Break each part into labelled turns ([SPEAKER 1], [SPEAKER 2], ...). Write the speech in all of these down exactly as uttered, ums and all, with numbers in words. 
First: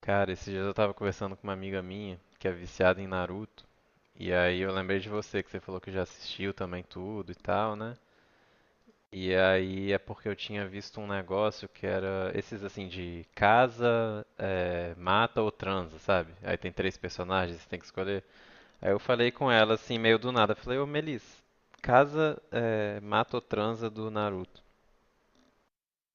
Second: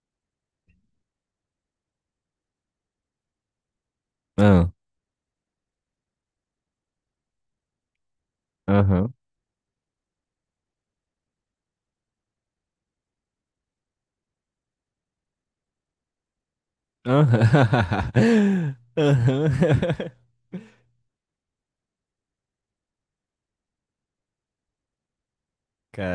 [SPEAKER 1] Cara, esses dias eu tava conversando com uma amiga minha que é viciada em Naruto, e aí
[SPEAKER 2] Ah.
[SPEAKER 1] eu lembrei de você, que você falou que já assistiu também tudo e tal, né?
[SPEAKER 2] Aham.
[SPEAKER 1] E aí é porque eu tinha visto um negócio que era esses assim de casa, eh, mata ou transa, sabe? Aí tem três personagens, você tem que escolher.
[SPEAKER 2] Aham.
[SPEAKER 1] Aí eu falei com ela assim,
[SPEAKER 2] Aham.
[SPEAKER 1] meio do nada, falei, ô Melis, casa, eh, mata ou transa do Naruto.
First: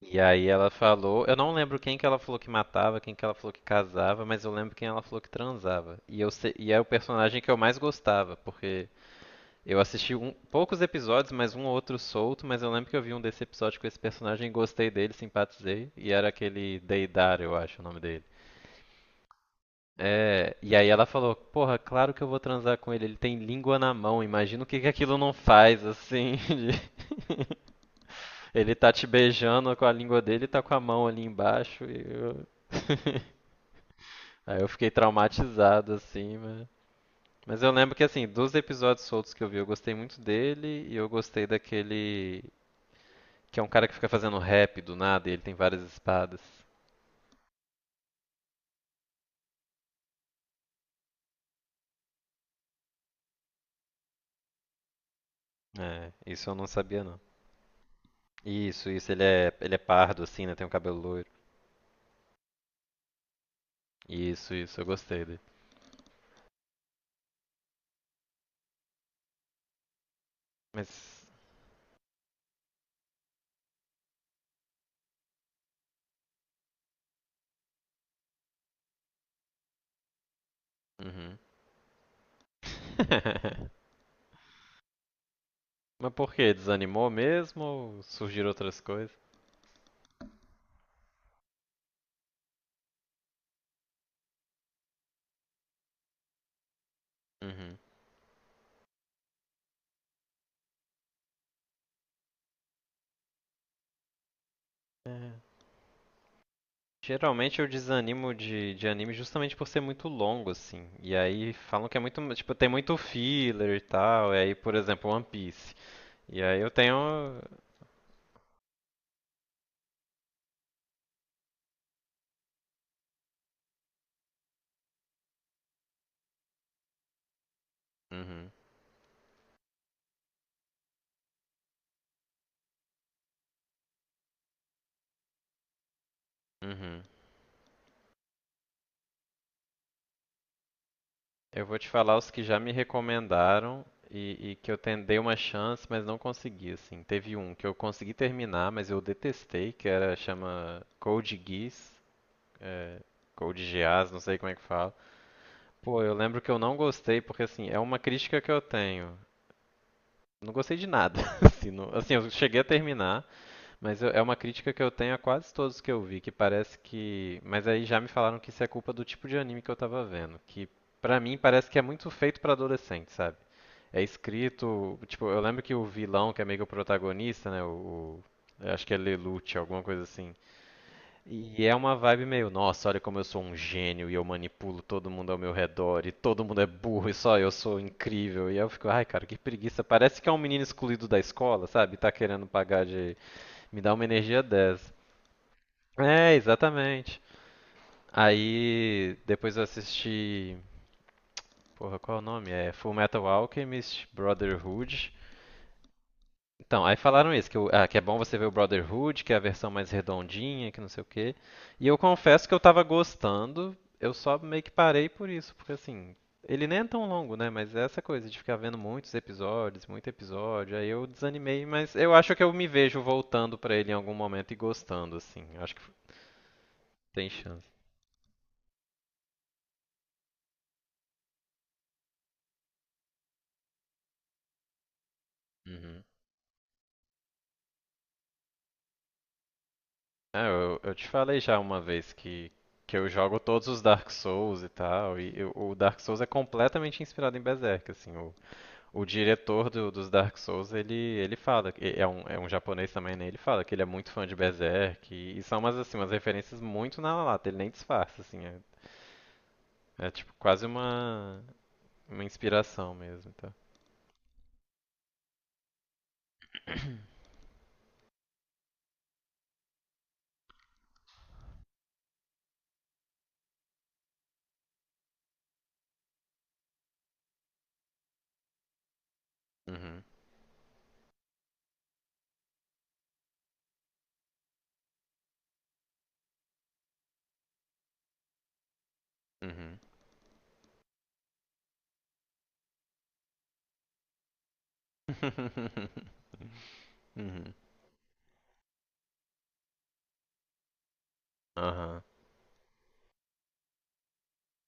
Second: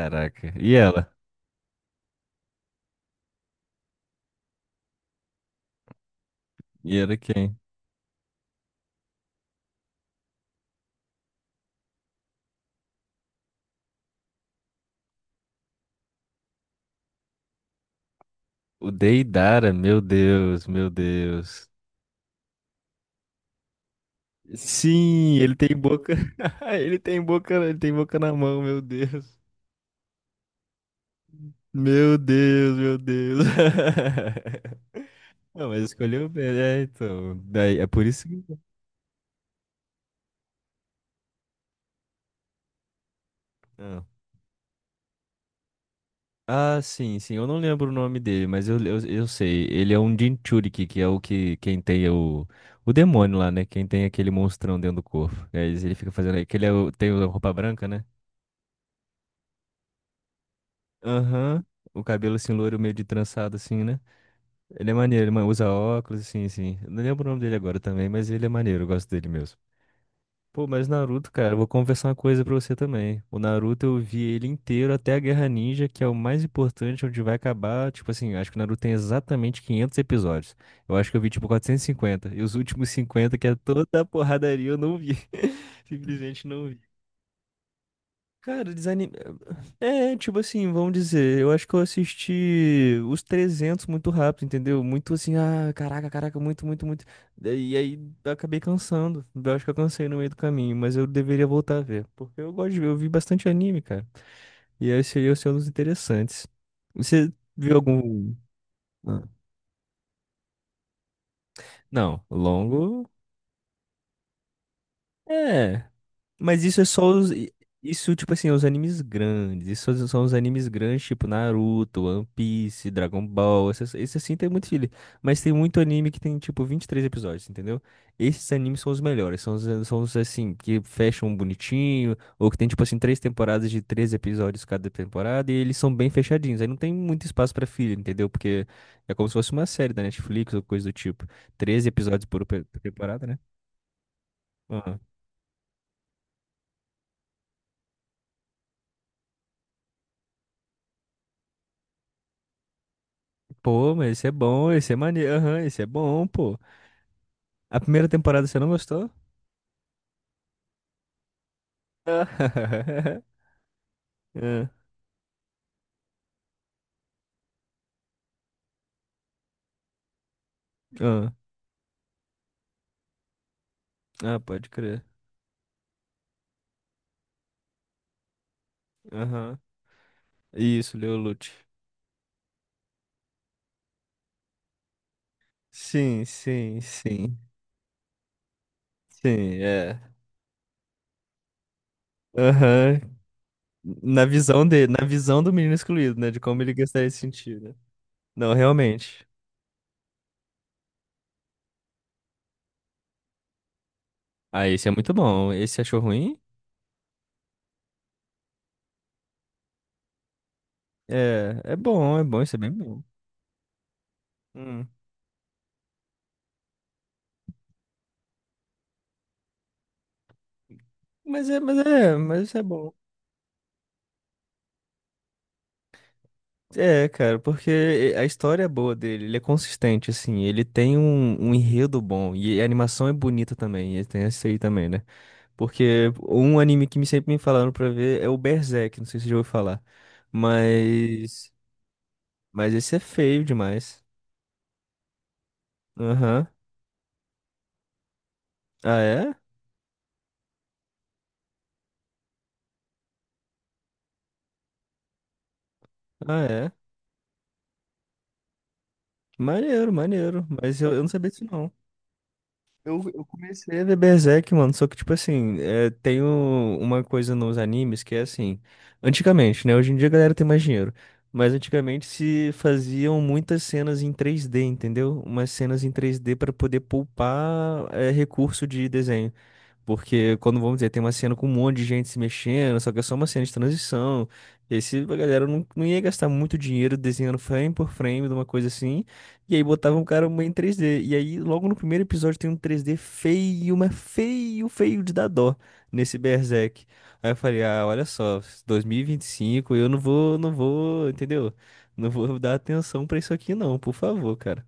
[SPEAKER 1] E aí ela
[SPEAKER 2] E ela?
[SPEAKER 1] falou, eu não lembro quem que ela falou que matava, quem que ela falou que casava, mas eu lembro quem ela falou que transava. E eu se- e é o
[SPEAKER 2] E ela é
[SPEAKER 1] personagem que eu
[SPEAKER 2] quem?
[SPEAKER 1] mais gostava, porque eu assisti um- poucos episódios, mas um ou outro solto, mas eu lembro que eu vi um desse episódio com esse personagem, gostei dele, simpatizei, e era aquele Deidara, eu acho o nome dele.
[SPEAKER 2] O Deidara, meu
[SPEAKER 1] É,
[SPEAKER 2] Deus,
[SPEAKER 1] e aí
[SPEAKER 2] meu
[SPEAKER 1] ela falou,
[SPEAKER 2] Deus.
[SPEAKER 1] porra, claro que eu vou transar com ele, ele tem língua na mão, imagina o que que aquilo não
[SPEAKER 2] Sim, ele tem
[SPEAKER 1] faz,
[SPEAKER 2] boca.
[SPEAKER 1] assim, de-
[SPEAKER 2] Ele tem boca, ele tem boca na mão,
[SPEAKER 1] ele
[SPEAKER 2] meu
[SPEAKER 1] tá te
[SPEAKER 2] Deus.
[SPEAKER 1] beijando com a língua dele e tá com a mão ali embaixo, e
[SPEAKER 2] Meu
[SPEAKER 1] eu...
[SPEAKER 2] Deus, meu Deus.
[SPEAKER 1] Aí eu fiquei
[SPEAKER 2] Não, mas
[SPEAKER 1] traumatizado,
[SPEAKER 2] escolheu
[SPEAKER 1] assim,
[SPEAKER 2] bem,
[SPEAKER 1] mas...
[SPEAKER 2] é, então.
[SPEAKER 1] Mas eu
[SPEAKER 2] Daí, é
[SPEAKER 1] lembro que,
[SPEAKER 2] por isso
[SPEAKER 1] assim,
[SPEAKER 2] que.
[SPEAKER 1] dos episódios soltos que eu vi, eu gostei muito dele e eu gostei daquele... Que é um cara que
[SPEAKER 2] Ah.
[SPEAKER 1] fica fazendo rap do nada e ele tem várias espadas.
[SPEAKER 2] Ah, sim, sim. Eu não lembro o nome dele, mas eu, eu, eu sei. Ele é um Jinchuriki, que é o que quem tem o, o demônio lá, né? Quem tem aquele monstrão dentro do corpo. Aí ele fica
[SPEAKER 1] É,
[SPEAKER 2] fazendo aí.
[SPEAKER 1] isso eu
[SPEAKER 2] Que
[SPEAKER 1] não
[SPEAKER 2] ele é o-
[SPEAKER 1] sabia,
[SPEAKER 2] tem
[SPEAKER 1] não.
[SPEAKER 2] a roupa branca, né?
[SPEAKER 1] Isso, isso, ele é, ele é pardo, assim, né? Tem um cabelo loiro.
[SPEAKER 2] Aham. O cabelo assim, loiro, meio de trançado, assim, né?
[SPEAKER 1] Isso, isso, eu
[SPEAKER 2] Ele é
[SPEAKER 1] gostei
[SPEAKER 2] maneiro, ele
[SPEAKER 1] dele.
[SPEAKER 2] ma- usa óculos, assim, assim. Eu Não lembro o nome dele agora também, mas ele é maneiro, eu gosto dele mesmo. Pô, mas
[SPEAKER 1] Mas...
[SPEAKER 2] Naruto, cara, eu vou confessar uma coisa pra você também. O Naruto eu vi ele inteiro até a Guerra Ninja, que é o mais importante, onde vai acabar. Tipo assim, acho que o Naruto tem exatamente quinhentos episódios. Eu acho que eu vi
[SPEAKER 1] Uhum.
[SPEAKER 2] tipo quatrocentos e cinquenta. E cinquenta. E os últimos cinquenta, que é toda a porradaria, eu não vi.
[SPEAKER 1] Mas por
[SPEAKER 2] Simplesmente
[SPEAKER 1] quê?
[SPEAKER 2] não vi.
[SPEAKER 1] Desanimou mesmo ou surgiram
[SPEAKER 2] Cara,
[SPEAKER 1] outras coisas?
[SPEAKER 2] desanime... É, tipo assim, vamos dizer, eu acho que eu assisti os trezentos muito rápido, entendeu? Muito assim, ah, caraca, caraca, muito, muito, muito. E
[SPEAKER 1] Uhum.
[SPEAKER 2] aí eu acabei cansando. Eu acho que eu cansei no meio do caminho, mas eu deveria voltar a ver, porque eu gosto de ver, eu vi bastante anime, cara. E aí seria o
[SPEAKER 1] É.
[SPEAKER 2] seu dos interessantes. Você
[SPEAKER 1] Geralmente eu
[SPEAKER 2] viu
[SPEAKER 1] desanimo
[SPEAKER 2] algum?
[SPEAKER 1] de, de anime
[SPEAKER 2] Ah.
[SPEAKER 1] justamente por ser muito longo, assim. E aí falam que é
[SPEAKER 2] Não,
[SPEAKER 1] muito, tipo, tem muito
[SPEAKER 2] longo.
[SPEAKER 1] filler e tal. E aí, por exemplo, One Piece.
[SPEAKER 2] É.
[SPEAKER 1] E aí
[SPEAKER 2] Mas
[SPEAKER 1] eu
[SPEAKER 2] isso é
[SPEAKER 1] tenho.
[SPEAKER 2] só os. Isso, tipo assim, é os animes grandes. Isso são os animes grandes, tipo Naruto, One Piece, Dragon Ball. Esses, esse assim tem muito filho. Mas tem muito anime que tem, tipo, vinte e três episódios, entendeu? Esses
[SPEAKER 1] Uhum,
[SPEAKER 2] animes são os melhores. São os, são os, assim, que fecham bonitinho. Ou que tem, tipo assim, três temporadas de três episódios cada temporada. E eles são bem fechadinhos. Aí não tem
[SPEAKER 1] uhum.
[SPEAKER 2] muito espaço pra filho, entendeu? Porque é como se fosse uma série da Netflix ou coisa do tipo.
[SPEAKER 1] Eu vou
[SPEAKER 2] treze
[SPEAKER 1] te falar
[SPEAKER 2] episódios
[SPEAKER 1] os que
[SPEAKER 2] por
[SPEAKER 1] já
[SPEAKER 2] pe-
[SPEAKER 1] me
[SPEAKER 2] por temporada,
[SPEAKER 1] recomendaram e, e que eu
[SPEAKER 2] né?
[SPEAKER 1] ten- dei uma chance, mas não consegui, assim. Teve um que eu consegui terminar, mas eu detestei, que era, chama Code Geass. É, Code
[SPEAKER 2] Pô,
[SPEAKER 1] Geass,
[SPEAKER 2] mas
[SPEAKER 1] não
[SPEAKER 2] esse é
[SPEAKER 1] sei como é que
[SPEAKER 2] bom, esse
[SPEAKER 1] fala.
[SPEAKER 2] é maneiro. Aham, esse é
[SPEAKER 1] Pô, eu
[SPEAKER 2] bom,
[SPEAKER 1] lembro que eu
[SPEAKER 2] pô.
[SPEAKER 1] não gostei, porque assim, é
[SPEAKER 2] A
[SPEAKER 1] uma
[SPEAKER 2] primeira
[SPEAKER 1] crítica
[SPEAKER 2] temporada
[SPEAKER 1] que eu
[SPEAKER 2] você não gostou?
[SPEAKER 1] tenho. Não gostei de nada. Assim, não- assim, eu cheguei a terminar, mas eu- é uma
[SPEAKER 2] Ah,
[SPEAKER 1] crítica que eu tenho a quase todos que eu vi, que parece que. Mas aí já me falaram que isso é culpa do tipo de anime que eu tava vendo, que pra
[SPEAKER 2] ah,
[SPEAKER 1] mim parece que é muito feito pra adolescente, sabe? É
[SPEAKER 2] ah, pode
[SPEAKER 1] escrito,
[SPEAKER 2] crer.
[SPEAKER 1] tipo, eu lembro que o vilão, que é meio que o protagonista, né, o, o- eu acho que é Lelouch,
[SPEAKER 2] Aham.
[SPEAKER 1] alguma coisa assim.
[SPEAKER 2] Isso, Leolute.
[SPEAKER 1] E é uma vibe meio, nossa, olha como eu sou um gênio e eu manipulo todo mundo ao meu redor e
[SPEAKER 2] Sim,
[SPEAKER 1] todo mundo é
[SPEAKER 2] sim,
[SPEAKER 1] burro e
[SPEAKER 2] sim.
[SPEAKER 1] só eu sou incrível. E eu fico, ai, cara, que
[SPEAKER 2] Sim,
[SPEAKER 1] preguiça.
[SPEAKER 2] é.
[SPEAKER 1] Parece que é um menino excluído da escola, sabe? Tá querendo pagar
[SPEAKER 2] Aham.
[SPEAKER 1] de. Me dá uma
[SPEAKER 2] Na
[SPEAKER 1] energia
[SPEAKER 2] visão
[SPEAKER 1] dez.
[SPEAKER 2] dele, na visão do menino excluído, né?
[SPEAKER 1] É,
[SPEAKER 2] De como ele gostaria de
[SPEAKER 1] exatamente.
[SPEAKER 2] se sentir, né? Não,
[SPEAKER 1] Aí
[SPEAKER 2] realmente.
[SPEAKER 1] depois eu assisti. Porra, qual é o nome? É Full Metal Alchemist
[SPEAKER 2] Ah, esse é
[SPEAKER 1] Brotherhood.
[SPEAKER 2] muito bom. Esse você achou ruim?
[SPEAKER 1] Então, aí falaram isso, que, o- ah, que é bom você ver o Brotherhood, que é a versão mais redondinha, que não sei o quê.
[SPEAKER 2] É, é
[SPEAKER 1] E eu
[SPEAKER 2] bom, é bom,
[SPEAKER 1] confesso que
[SPEAKER 2] isso é
[SPEAKER 1] eu
[SPEAKER 2] bem
[SPEAKER 1] tava
[SPEAKER 2] bom.
[SPEAKER 1] gostando, eu só meio que
[SPEAKER 2] Hum.
[SPEAKER 1] parei por isso, porque assim, ele nem é tão longo, né? Mas é essa coisa de ficar vendo muitos episódios, muito episódio, aí eu
[SPEAKER 2] Mas é,
[SPEAKER 1] desanimei,
[SPEAKER 2] mas
[SPEAKER 1] mas eu
[SPEAKER 2] é,
[SPEAKER 1] acho que
[SPEAKER 2] mas
[SPEAKER 1] eu
[SPEAKER 2] isso é
[SPEAKER 1] me
[SPEAKER 2] bom.
[SPEAKER 1] vejo voltando pra ele em algum momento e gostando, assim. Acho que
[SPEAKER 2] É,
[SPEAKER 1] tem
[SPEAKER 2] cara,
[SPEAKER 1] chance.
[SPEAKER 2] porque eh, a história é boa dele, ele é consistente, assim, ele tem um, um enredo bom, e a animação é bonita também, e tem esse aí também, né?
[SPEAKER 1] Uhum.
[SPEAKER 2] Porque um anime que me sempre me falaram pra ver é o Berserk, não sei se você já ouviu falar,
[SPEAKER 1] É, eu, eu te falei
[SPEAKER 2] mas...
[SPEAKER 1] já uma vez que,
[SPEAKER 2] Mas esse
[SPEAKER 1] que
[SPEAKER 2] é
[SPEAKER 1] eu jogo
[SPEAKER 2] feio
[SPEAKER 1] todos os
[SPEAKER 2] demais.
[SPEAKER 1] Dark Souls e tal, e eu- o Dark Souls é
[SPEAKER 2] Aham.
[SPEAKER 1] completamente inspirado em Berserk, assim, o
[SPEAKER 2] Ah,
[SPEAKER 1] O
[SPEAKER 2] é?
[SPEAKER 1] diretor do- dos Dark Souls, ele, ele fala, que- é um, é um, japonês também, né? Ele fala que ele é muito fã de Berserk e, e são umas, assim, umas
[SPEAKER 2] Ah,
[SPEAKER 1] referências
[SPEAKER 2] é?
[SPEAKER 1] muito na lata, ele nem disfarça, assim, é,
[SPEAKER 2] Maneiro,
[SPEAKER 1] é tipo
[SPEAKER 2] maneiro,
[SPEAKER 1] quase
[SPEAKER 2] mas eu, eu não sabia
[SPEAKER 1] uma,
[SPEAKER 2] disso não.
[SPEAKER 1] uma inspiração
[SPEAKER 2] Eu, eu
[SPEAKER 1] mesmo, tá?
[SPEAKER 2] comecei a ver Berserk, mano, só que, tipo assim, é, tem o- uma coisa nos animes que é assim, antigamente, né? Hoje em dia a galera tem mais dinheiro, mas antigamente se faziam muitas cenas em três D, entendeu? Umas cenas em três D pra poder poupar, é, recurso de desenho.
[SPEAKER 1] Uhum,
[SPEAKER 2] Porque quando, vamos dizer, tem uma cena com um monte de gente se mexendo, só que é só uma cena de transição. E aí se a galera não, não ia gastar muito dinheiro desenhando frame por frame de uma coisa assim. E aí
[SPEAKER 1] uhum.
[SPEAKER 2] botava um cara em três D. E aí, logo no primeiro episódio, tem um três D feio, mas feio, feio de dar dó nesse Berserk. Aí eu falei, ah, olha só, dois mil e vinte e cinco, eu não vou, não vou, entendeu?
[SPEAKER 1] Aham.
[SPEAKER 2] Não vou dar atenção pra isso aqui, não, por favor, cara.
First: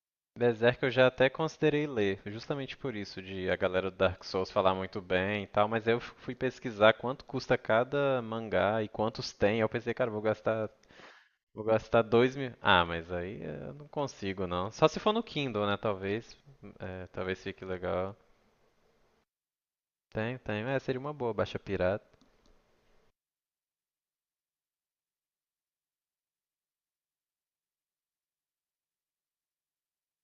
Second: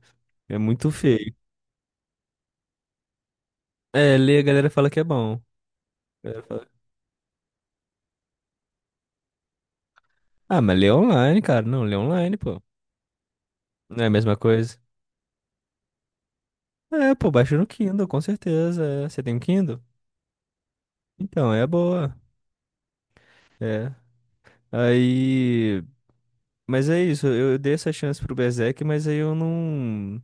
[SPEAKER 2] É
[SPEAKER 1] Berserk
[SPEAKER 2] muito
[SPEAKER 1] eu já até
[SPEAKER 2] feio.
[SPEAKER 1] considerei ler, justamente por isso, de a galera do
[SPEAKER 2] É,
[SPEAKER 1] Dark
[SPEAKER 2] ler a
[SPEAKER 1] Souls
[SPEAKER 2] galera
[SPEAKER 1] falar
[SPEAKER 2] fala
[SPEAKER 1] muito
[SPEAKER 2] que é bom.
[SPEAKER 1] bem e tal, mas aí eu fu- fui pesquisar quanto custa cada mangá e quantos tem, aí eu pensei, cara, eu vou
[SPEAKER 2] Ah,
[SPEAKER 1] gastar.
[SPEAKER 2] mas lê online,
[SPEAKER 1] Vou
[SPEAKER 2] cara. Não, lê
[SPEAKER 1] gastar dois
[SPEAKER 2] online,
[SPEAKER 1] mil.
[SPEAKER 2] pô.
[SPEAKER 1] Ah, mas aí eu não
[SPEAKER 2] Não é a mesma
[SPEAKER 1] consigo não.
[SPEAKER 2] coisa.
[SPEAKER 1] Só se for no Kindle, né? Talvez. É,
[SPEAKER 2] É, pô,
[SPEAKER 1] talvez
[SPEAKER 2] baixa
[SPEAKER 1] fique
[SPEAKER 2] no Kindle,
[SPEAKER 1] legal.
[SPEAKER 2] com certeza. é. Você tem um Kindle?
[SPEAKER 1] Tem, tem. É, seria uma boa,
[SPEAKER 2] Então,
[SPEAKER 1] baixa
[SPEAKER 2] é
[SPEAKER 1] pirata.
[SPEAKER 2] boa. É. Aí. Mas é isso, eu eu dei essa chance pro Berserk, mas aí eu não.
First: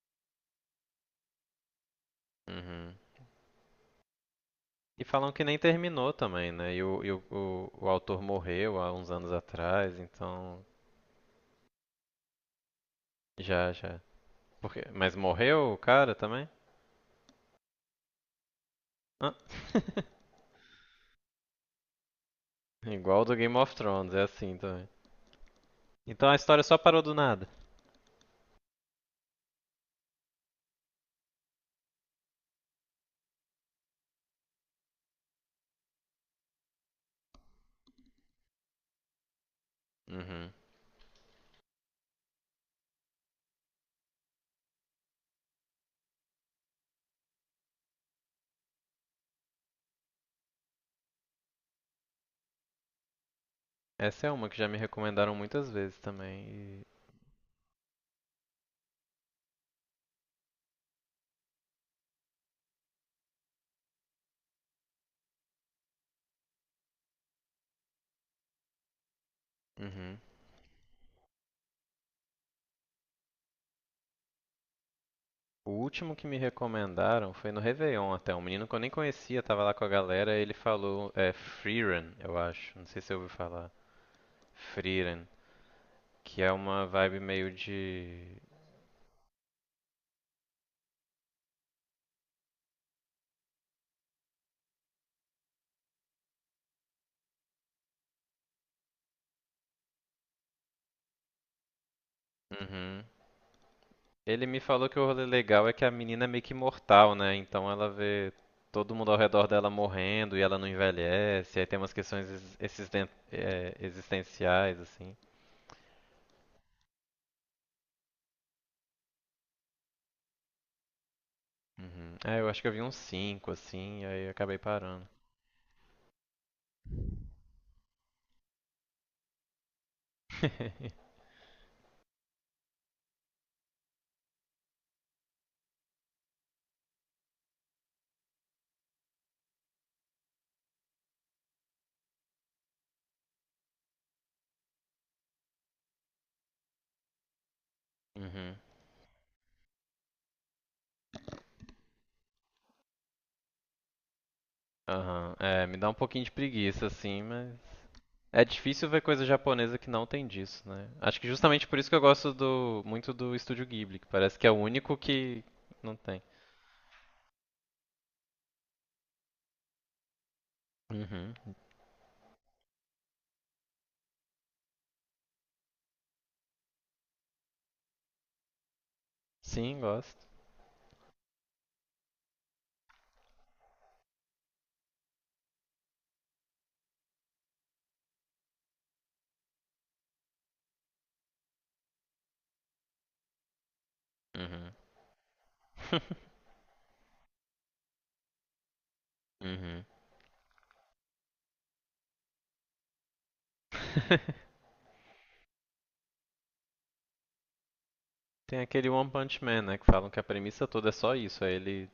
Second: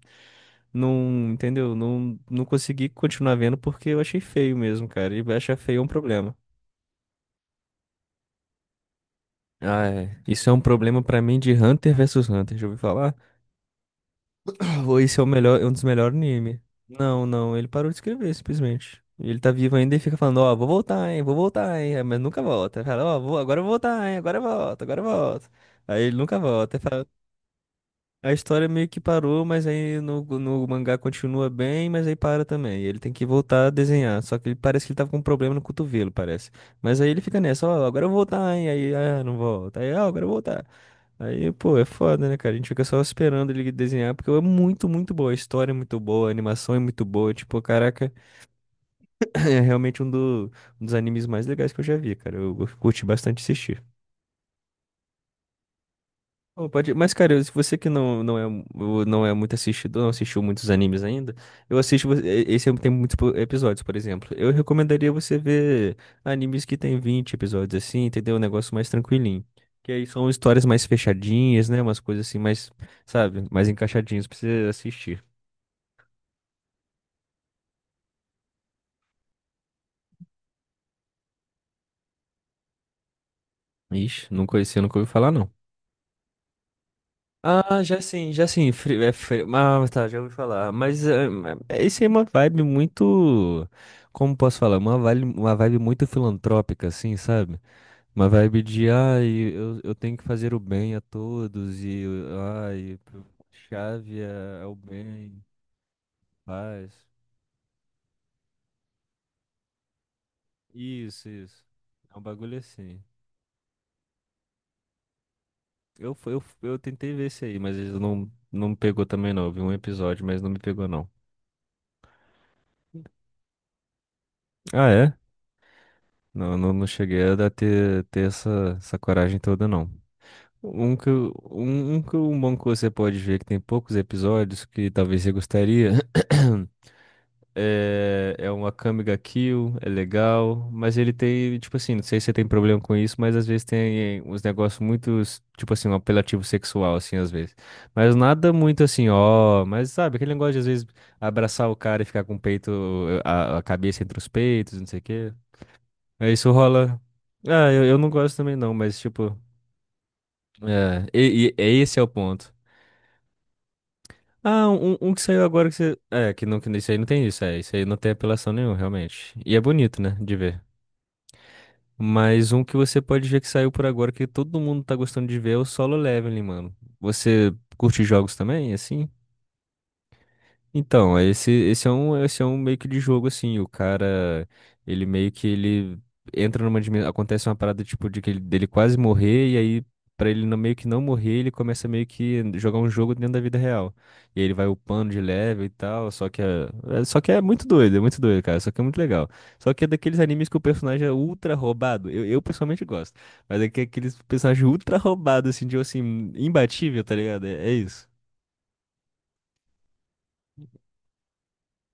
[SPEAKER 2] Não, entendeu? Não, não consegui
[SPEAKER 1] Uhum.
[SPEAKER 2] continuar vendo porque eu achei feio mesmo,
[SPEAKER 1] E
[SPEAKER 2] cara. E
[SPEAKER 1] falam que
[SPEAKER 2] achar
[SPEAKER 1] nem
[SPEAKER 2] feio é um
[SPEAKER 1] terminou
[SPEAKER 2] problema.
[SPEAKER 1] também, né? E o, e o, o, o autor morreu há uns anos
[SPEAKER 2] Ah,
[SPEAKER 1] atrás,
[SPEAKER 2] é. Isso é um
[SPEAKER 1] então.
[SPEAKER 2] problema pra mim de Hunter versus Hunter, já ouviu falar?
[SPEAKER 1] Já, já. Por quê?
[SPEAKER 2] Pô,
[SPEAKER 1] Mas
[SPEAKER 2] Esse é o melhor, é
[SPEAKER 1] morreu
[SPEAKER 2] um
[SPEAKER 1] o
[SPEAKER 2] dos
[SPEAKER 1] cara
[SPEAKER 2] melhores
[SPEAKER 1] também?
[SPEAKER 2] anime. Não, não, ele parou de escrever, simplesmente.
[SPEAKER 1] Ah.
[SPEAKER 2] Ele tá vivo ainda e fica falando, ó, vou voltar, hein, vou voltar, hein, é, mas nunca volta. Fala, ó,
[SPEAKER 1] Igual do
[SPEAKER 2] vou,
[SPEAKER 1] Game
[SPEAKER 2] agora eu
[SPEAKER 1] of
[SPEAKER 2] vou voltar,
[SPEAKER 1] Thrones,
[SPEAKER 2] hein,
[SPEAKER 1] é
[SPEAKER 2] agora eu
[SPEAKER 1] assim
[SPEAKER 2] volto,
[SPEAKER 1] também.
[SPEAKER 2] agora eu volto. Aí ele
[SPEAKER 1] Então a
[SPEAKER 2] nunca
[SPEAKER 1] história só
[SPEAKER 2] volta. Aí
[SPEAKER 1] parou
[SPEAKER 2] fala-
[SPEAKER 1] do nada.
[SPEAKER 2] a história meio que parou, mas aí no, no, mangá continua bem, mas aí para também. Ele tem que voltar a desenhar, só que ele parece que ele tava com um problema no cotovelo, parece. Mas aí ele fica nessa, ó, agora eu vou voltar, hein, aí, ah, não volta. Aí, ó, agora eu vou
[SPEAKER 1] Uhum.
[SPEAKER 2] voltar. Aí, pô, é foda, né, cara? A gente fica só esperando ele desenhar, porque é muito, muito boa. A história é muito boa, a animação é muito boa. Tipo, caraca, é realmente um, do- um dos animes mais legais que eu já vi, cara. Eu, eu curti bastante assistir.
[SPEAKER 1] Essa é uma que já me recomendaram muitas vezes também.
[SPEAKER 2] Pô,
[SPEAKER 1] E-
[SPEAKER 2] pode... Mas, cara, eu- se você que não, não, é, mu- não é muito assistidor, não assistiu muitos animes ainda, eu assisto. vo- e- Esse é, tem muitos po- episódios, por exemplo. Eu recomendaria você ver animes que tem vinte episódios assim, entendeu? Um negócio mais tranquilinho. Que aí
[SPEAKER 1] Uhum.
[SPEAKER 2] são histórias mais fechadinhas, né? Umas coisas assim, mais, sabe? Mais encaixadinhas pra você assistir.
[SPEAKER 1] O último que me recomendaram foi no Réveillon até. Um menino que eu nem conhecia, tava lá com a galera, ele falou, é Freerun, eu acho. Não sei se você ouviu falar.
[SPEAKER 2] Ixi, nunca, esse eu nunca ouvi
[SPEAKER 1] Freerun,
[SPEAKER 2] falar, não.
[SPEAKER 1] que é uma vibe meio
[SPEAKER 2] Ah, já sim,
[SPEAKER 1] de.
[SPEAKER 2] já sim. Fri- é fri- Ah, tá, já ouvi falar. Mas é, é- esse é uma vibe muito. Como posso falar? Uma vibe, uma vibe muito filantrópica, assim, sabe? Uma vibe de, ai, eu, eu tenho que fazer o bem a todos, e, ai,
[SPEAKER 1] Uhum.
[SPEAKER 2] chave
[SPEAKER 1] Ele me
[SPEAKER 2] é, é o
[SPEAKER 1] falou que o rolê
[SPEAKER 2] bem,
[SPEAKER 1] legal é que a menina é meio que
[SPEAKER 2] paz.
[SPEAKER 1] imortal, né? Então ela vê todo mundo ao redor dela morrendo e ela não
[SPEAKER 2] Isso,
[SPEAKER 1] envelhece.
[SPEAKER 2] isso.
[SPEAKER 1] Aí tem umas
[SPEAKER 2] É um
[SPEAKER 1] questões ex-
[SPEAKER 2] bagulho assim.
[SPEAKER 1] existen- é, existenciais, assim.
[SPEAKER 2] Eu, fu- eu, fu- eu tentei ver esse aí, mas ele não, não me pegou também, não. Eu vi um episódio, mas não me pegou, não.
[SPEAKER 1] Uhum. Ah, eu acho que eu vi uns cinco, assim, e aí eu acabei
[SPEAKER 2] Ah,
[SPEAKER 1] parando.
[SPEAKER 2] é? Não, não, não cheguei a dar- ter, ter essa, essa coragem toda, não. Um que, eu- um, um que eu- um bom que você pode ver, que tem poucos episódios, que talvez você gostaria, é, é uma Akame ga Kill, é legal, mas ele tem, tipo assim, não sei se você tem problema com isso, mas às vezes tem uns negócios muito, tipo assim, um apelativo sexual, assim, às vezes. Mas nada
[SPEAKER 1] Uhum.
[SPEAKER 2] muito assim, ó, mas sabe, aquele negócio de às vezes abraçar o cara e ficar com o peito, a, a cabeça entre os peitos, não sei o quê.
[SPEAKER 1] Aham. É, me dá um pouquinho de
[SPEAKER 2] É, isso
[SPEAKER 1] preguiça,
[SPEAKER 2] rola.
[SPEAKER 1] assim, mas.
[SPEAKER 2] Ah, eu, eu não gosto
[SPEAKER 1] É
[SPEAKER 2] também não,
[SPEAKER 1] difícil
[SPEAKER 2] mas
[SPEAKER 1] ver coisa
[SPEAKER 2] tipo.
[SPEAKER 1] japonesa que não tem disso, né?
[SPEAKER 2] É,
[SPEAKER 1] Acho que
[SPEAKER 2] e, e-
[SPEAKER 1] justamente por
[SPEAKER 2] e
[SPEAKER 1] isso que
[SPEAKER 2] esse
[SPEAKER 1] eu
[SPEAKER 2] é o
[SPEAKER 1] gosto
[SPEAKER 2] ponto.
[SPEAKER 1] do, muito do Estúdio Ghibli, que parece que é o
[SPEAKER 2] Ah,
[SPEAKER 1] único
[SPEAKER 2] um, um que
[SPEAKER 1] que
[SPEAKER 2] saiu agora que
[SPEAKER 1] não
[SPEAKER 2] você.
[SPEAKER 1] tem.
[SPEAKER 2] É, que não, que isso aí não tem isso, é. Isso aí não tem apelação nenhuma, realmente. E é bonito, né, de ver.
[SPEAKER 1] Uhum.
[SPEAKER 2] Mas um que você pode ver que saiu por agora que todo mundo tá gostando de ver é o Solo Leveling, mano. Você curte jogos também, assim?
[SPEAKER 1] Sim, gosto.
[SPEAKER 2] Então, esse, esse é um, esse é um meio que de jogo, assim, o cara, ele meio que ele entra numa dimensão, acontece uma parada, tipo, de que ele, dele quase morrer, e aí, pra ele não, meio que não morrer, ele começa meio que jogar um jogo dentro da vida real. E aí ele vai
[SPEAKER 1] Uhum.
[SPEAKER 2] upando de level e tal, só que é, é- só que é muito doido, é muito doido, cara, só que é muito legal. Só que
[SPEAKER 1] Uhum.
[SPEAKER 2] é daqueles animes que o personagem é ultra roubado, eu, eu pessoalmente gosto, mas é que é aqueles personagens ultra roubados, assim, de, assim, imbatível, tá ligado? é é isso.
[SPEAKER 1] Tem aquele One Punch Man, né? Que falam que a premissa toda é só isso, é ele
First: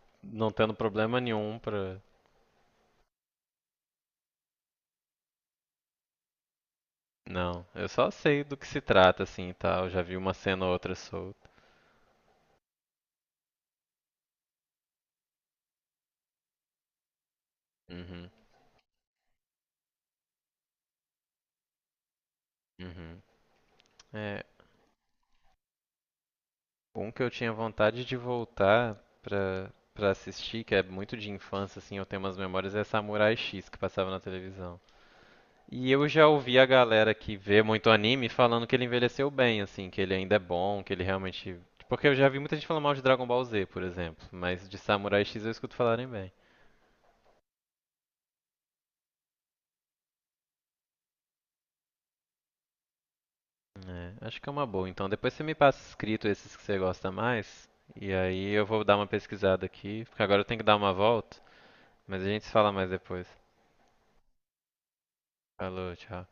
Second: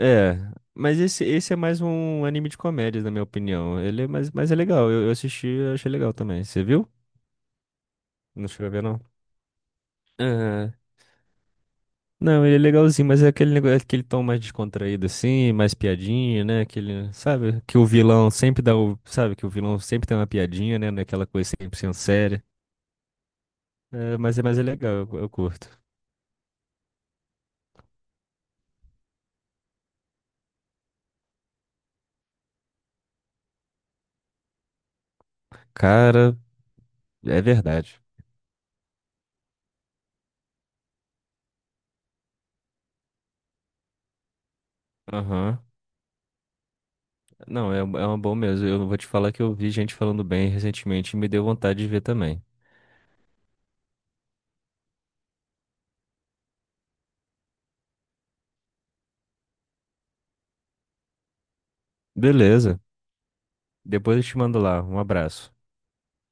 [SPEAKER 2] É,
[SPEAKER 1] não tendo
[SPEAKER 2] mas
[SPEAKER 1] problema
[SPEAKER 2] esse, esse é
[SPEAKER 1] nenhum
[SPEAKER 2] mais
[SPEAKER 1] pra.
[SPEAKER 2] um anime de comédias, na minha opinião. Ele é mais, mas é legal. Eu, eu assisti, eu achei legal também. Você viu?
[SPEAKER 1] Não, eu só sei
[SPEAKER 2] Não
[SPEAKER 1] do que
[SPEAKER 2] chegou a
[SPEAKER 1] se
[SPEAKER 2] ver, não?
[SPEAKER 1] trata, assim e tal. Já vi uma cena ou
[SPEAKER 2] Aham.
[SPEAKER 1] outra solta.
[SPEAKER 2] Não, ele é legalzinho, mas é aquele negócio, aquele tom mais descontraído assim, mais piadinha, né? Aquele, sabe? Que o vilão
[SPEAKER 1] Uhum.
[SPEAKER 2] sempre dá, o, sabe? Que o vilão sempre tem uma piadinha, né? Naquela coisa cem por cento séria.
[SPEAKER 1] Uhum.
[SPEAKER 2] É, mas é,
[SPEAKER 1] É.
[SPEAKER 2] mas é legal, eu, eu curto.
[SPEAKER 1] Um que eu tinha vontade de voltar pra, pra assistir, que é muito de infância, assim, eu tenho umas memórias, é Samurai X, que passava na televisão. E eu já
[SPEAKER 2] Cara,
[SPEAKER 1] ouvi a galera que
[SPEAKER 2] é
[SPEAKER 1] vê muito
[SPEAKER 2] verdade.
[SPEAKER 1] anime falando que ele envelheceu bem, assim, que ele ainda é bom, que ele realmente. Porque eu já vi muita gente falando mal de Dragon Ball Z, por exemplo, mas de Samurai X eu
[SPEAKER 2] Aham.
[SPEAKER 1] escuto falarem bem.
[SPEAKER 2] Não, é, é uma boa mesmo. Eu vou te falar que eu vi gente falando bem recentemente e me deu vontade de ver também.
[SPEAKER 1] É, acho que é uma boa. Então depois você me passa escrito esses que você gosta mais, e aí eu vou dar uma pesquisada aqui, porque agora eu tenho que dar uma volta, mas a gente se fala
[SPEAKER 2] Beleza.
[SPEAKER 1] mais depois.
[SPEAKER 2] Depois eu te mando lá. Um abraço.
[SPEAKER 1] Falou, tchau.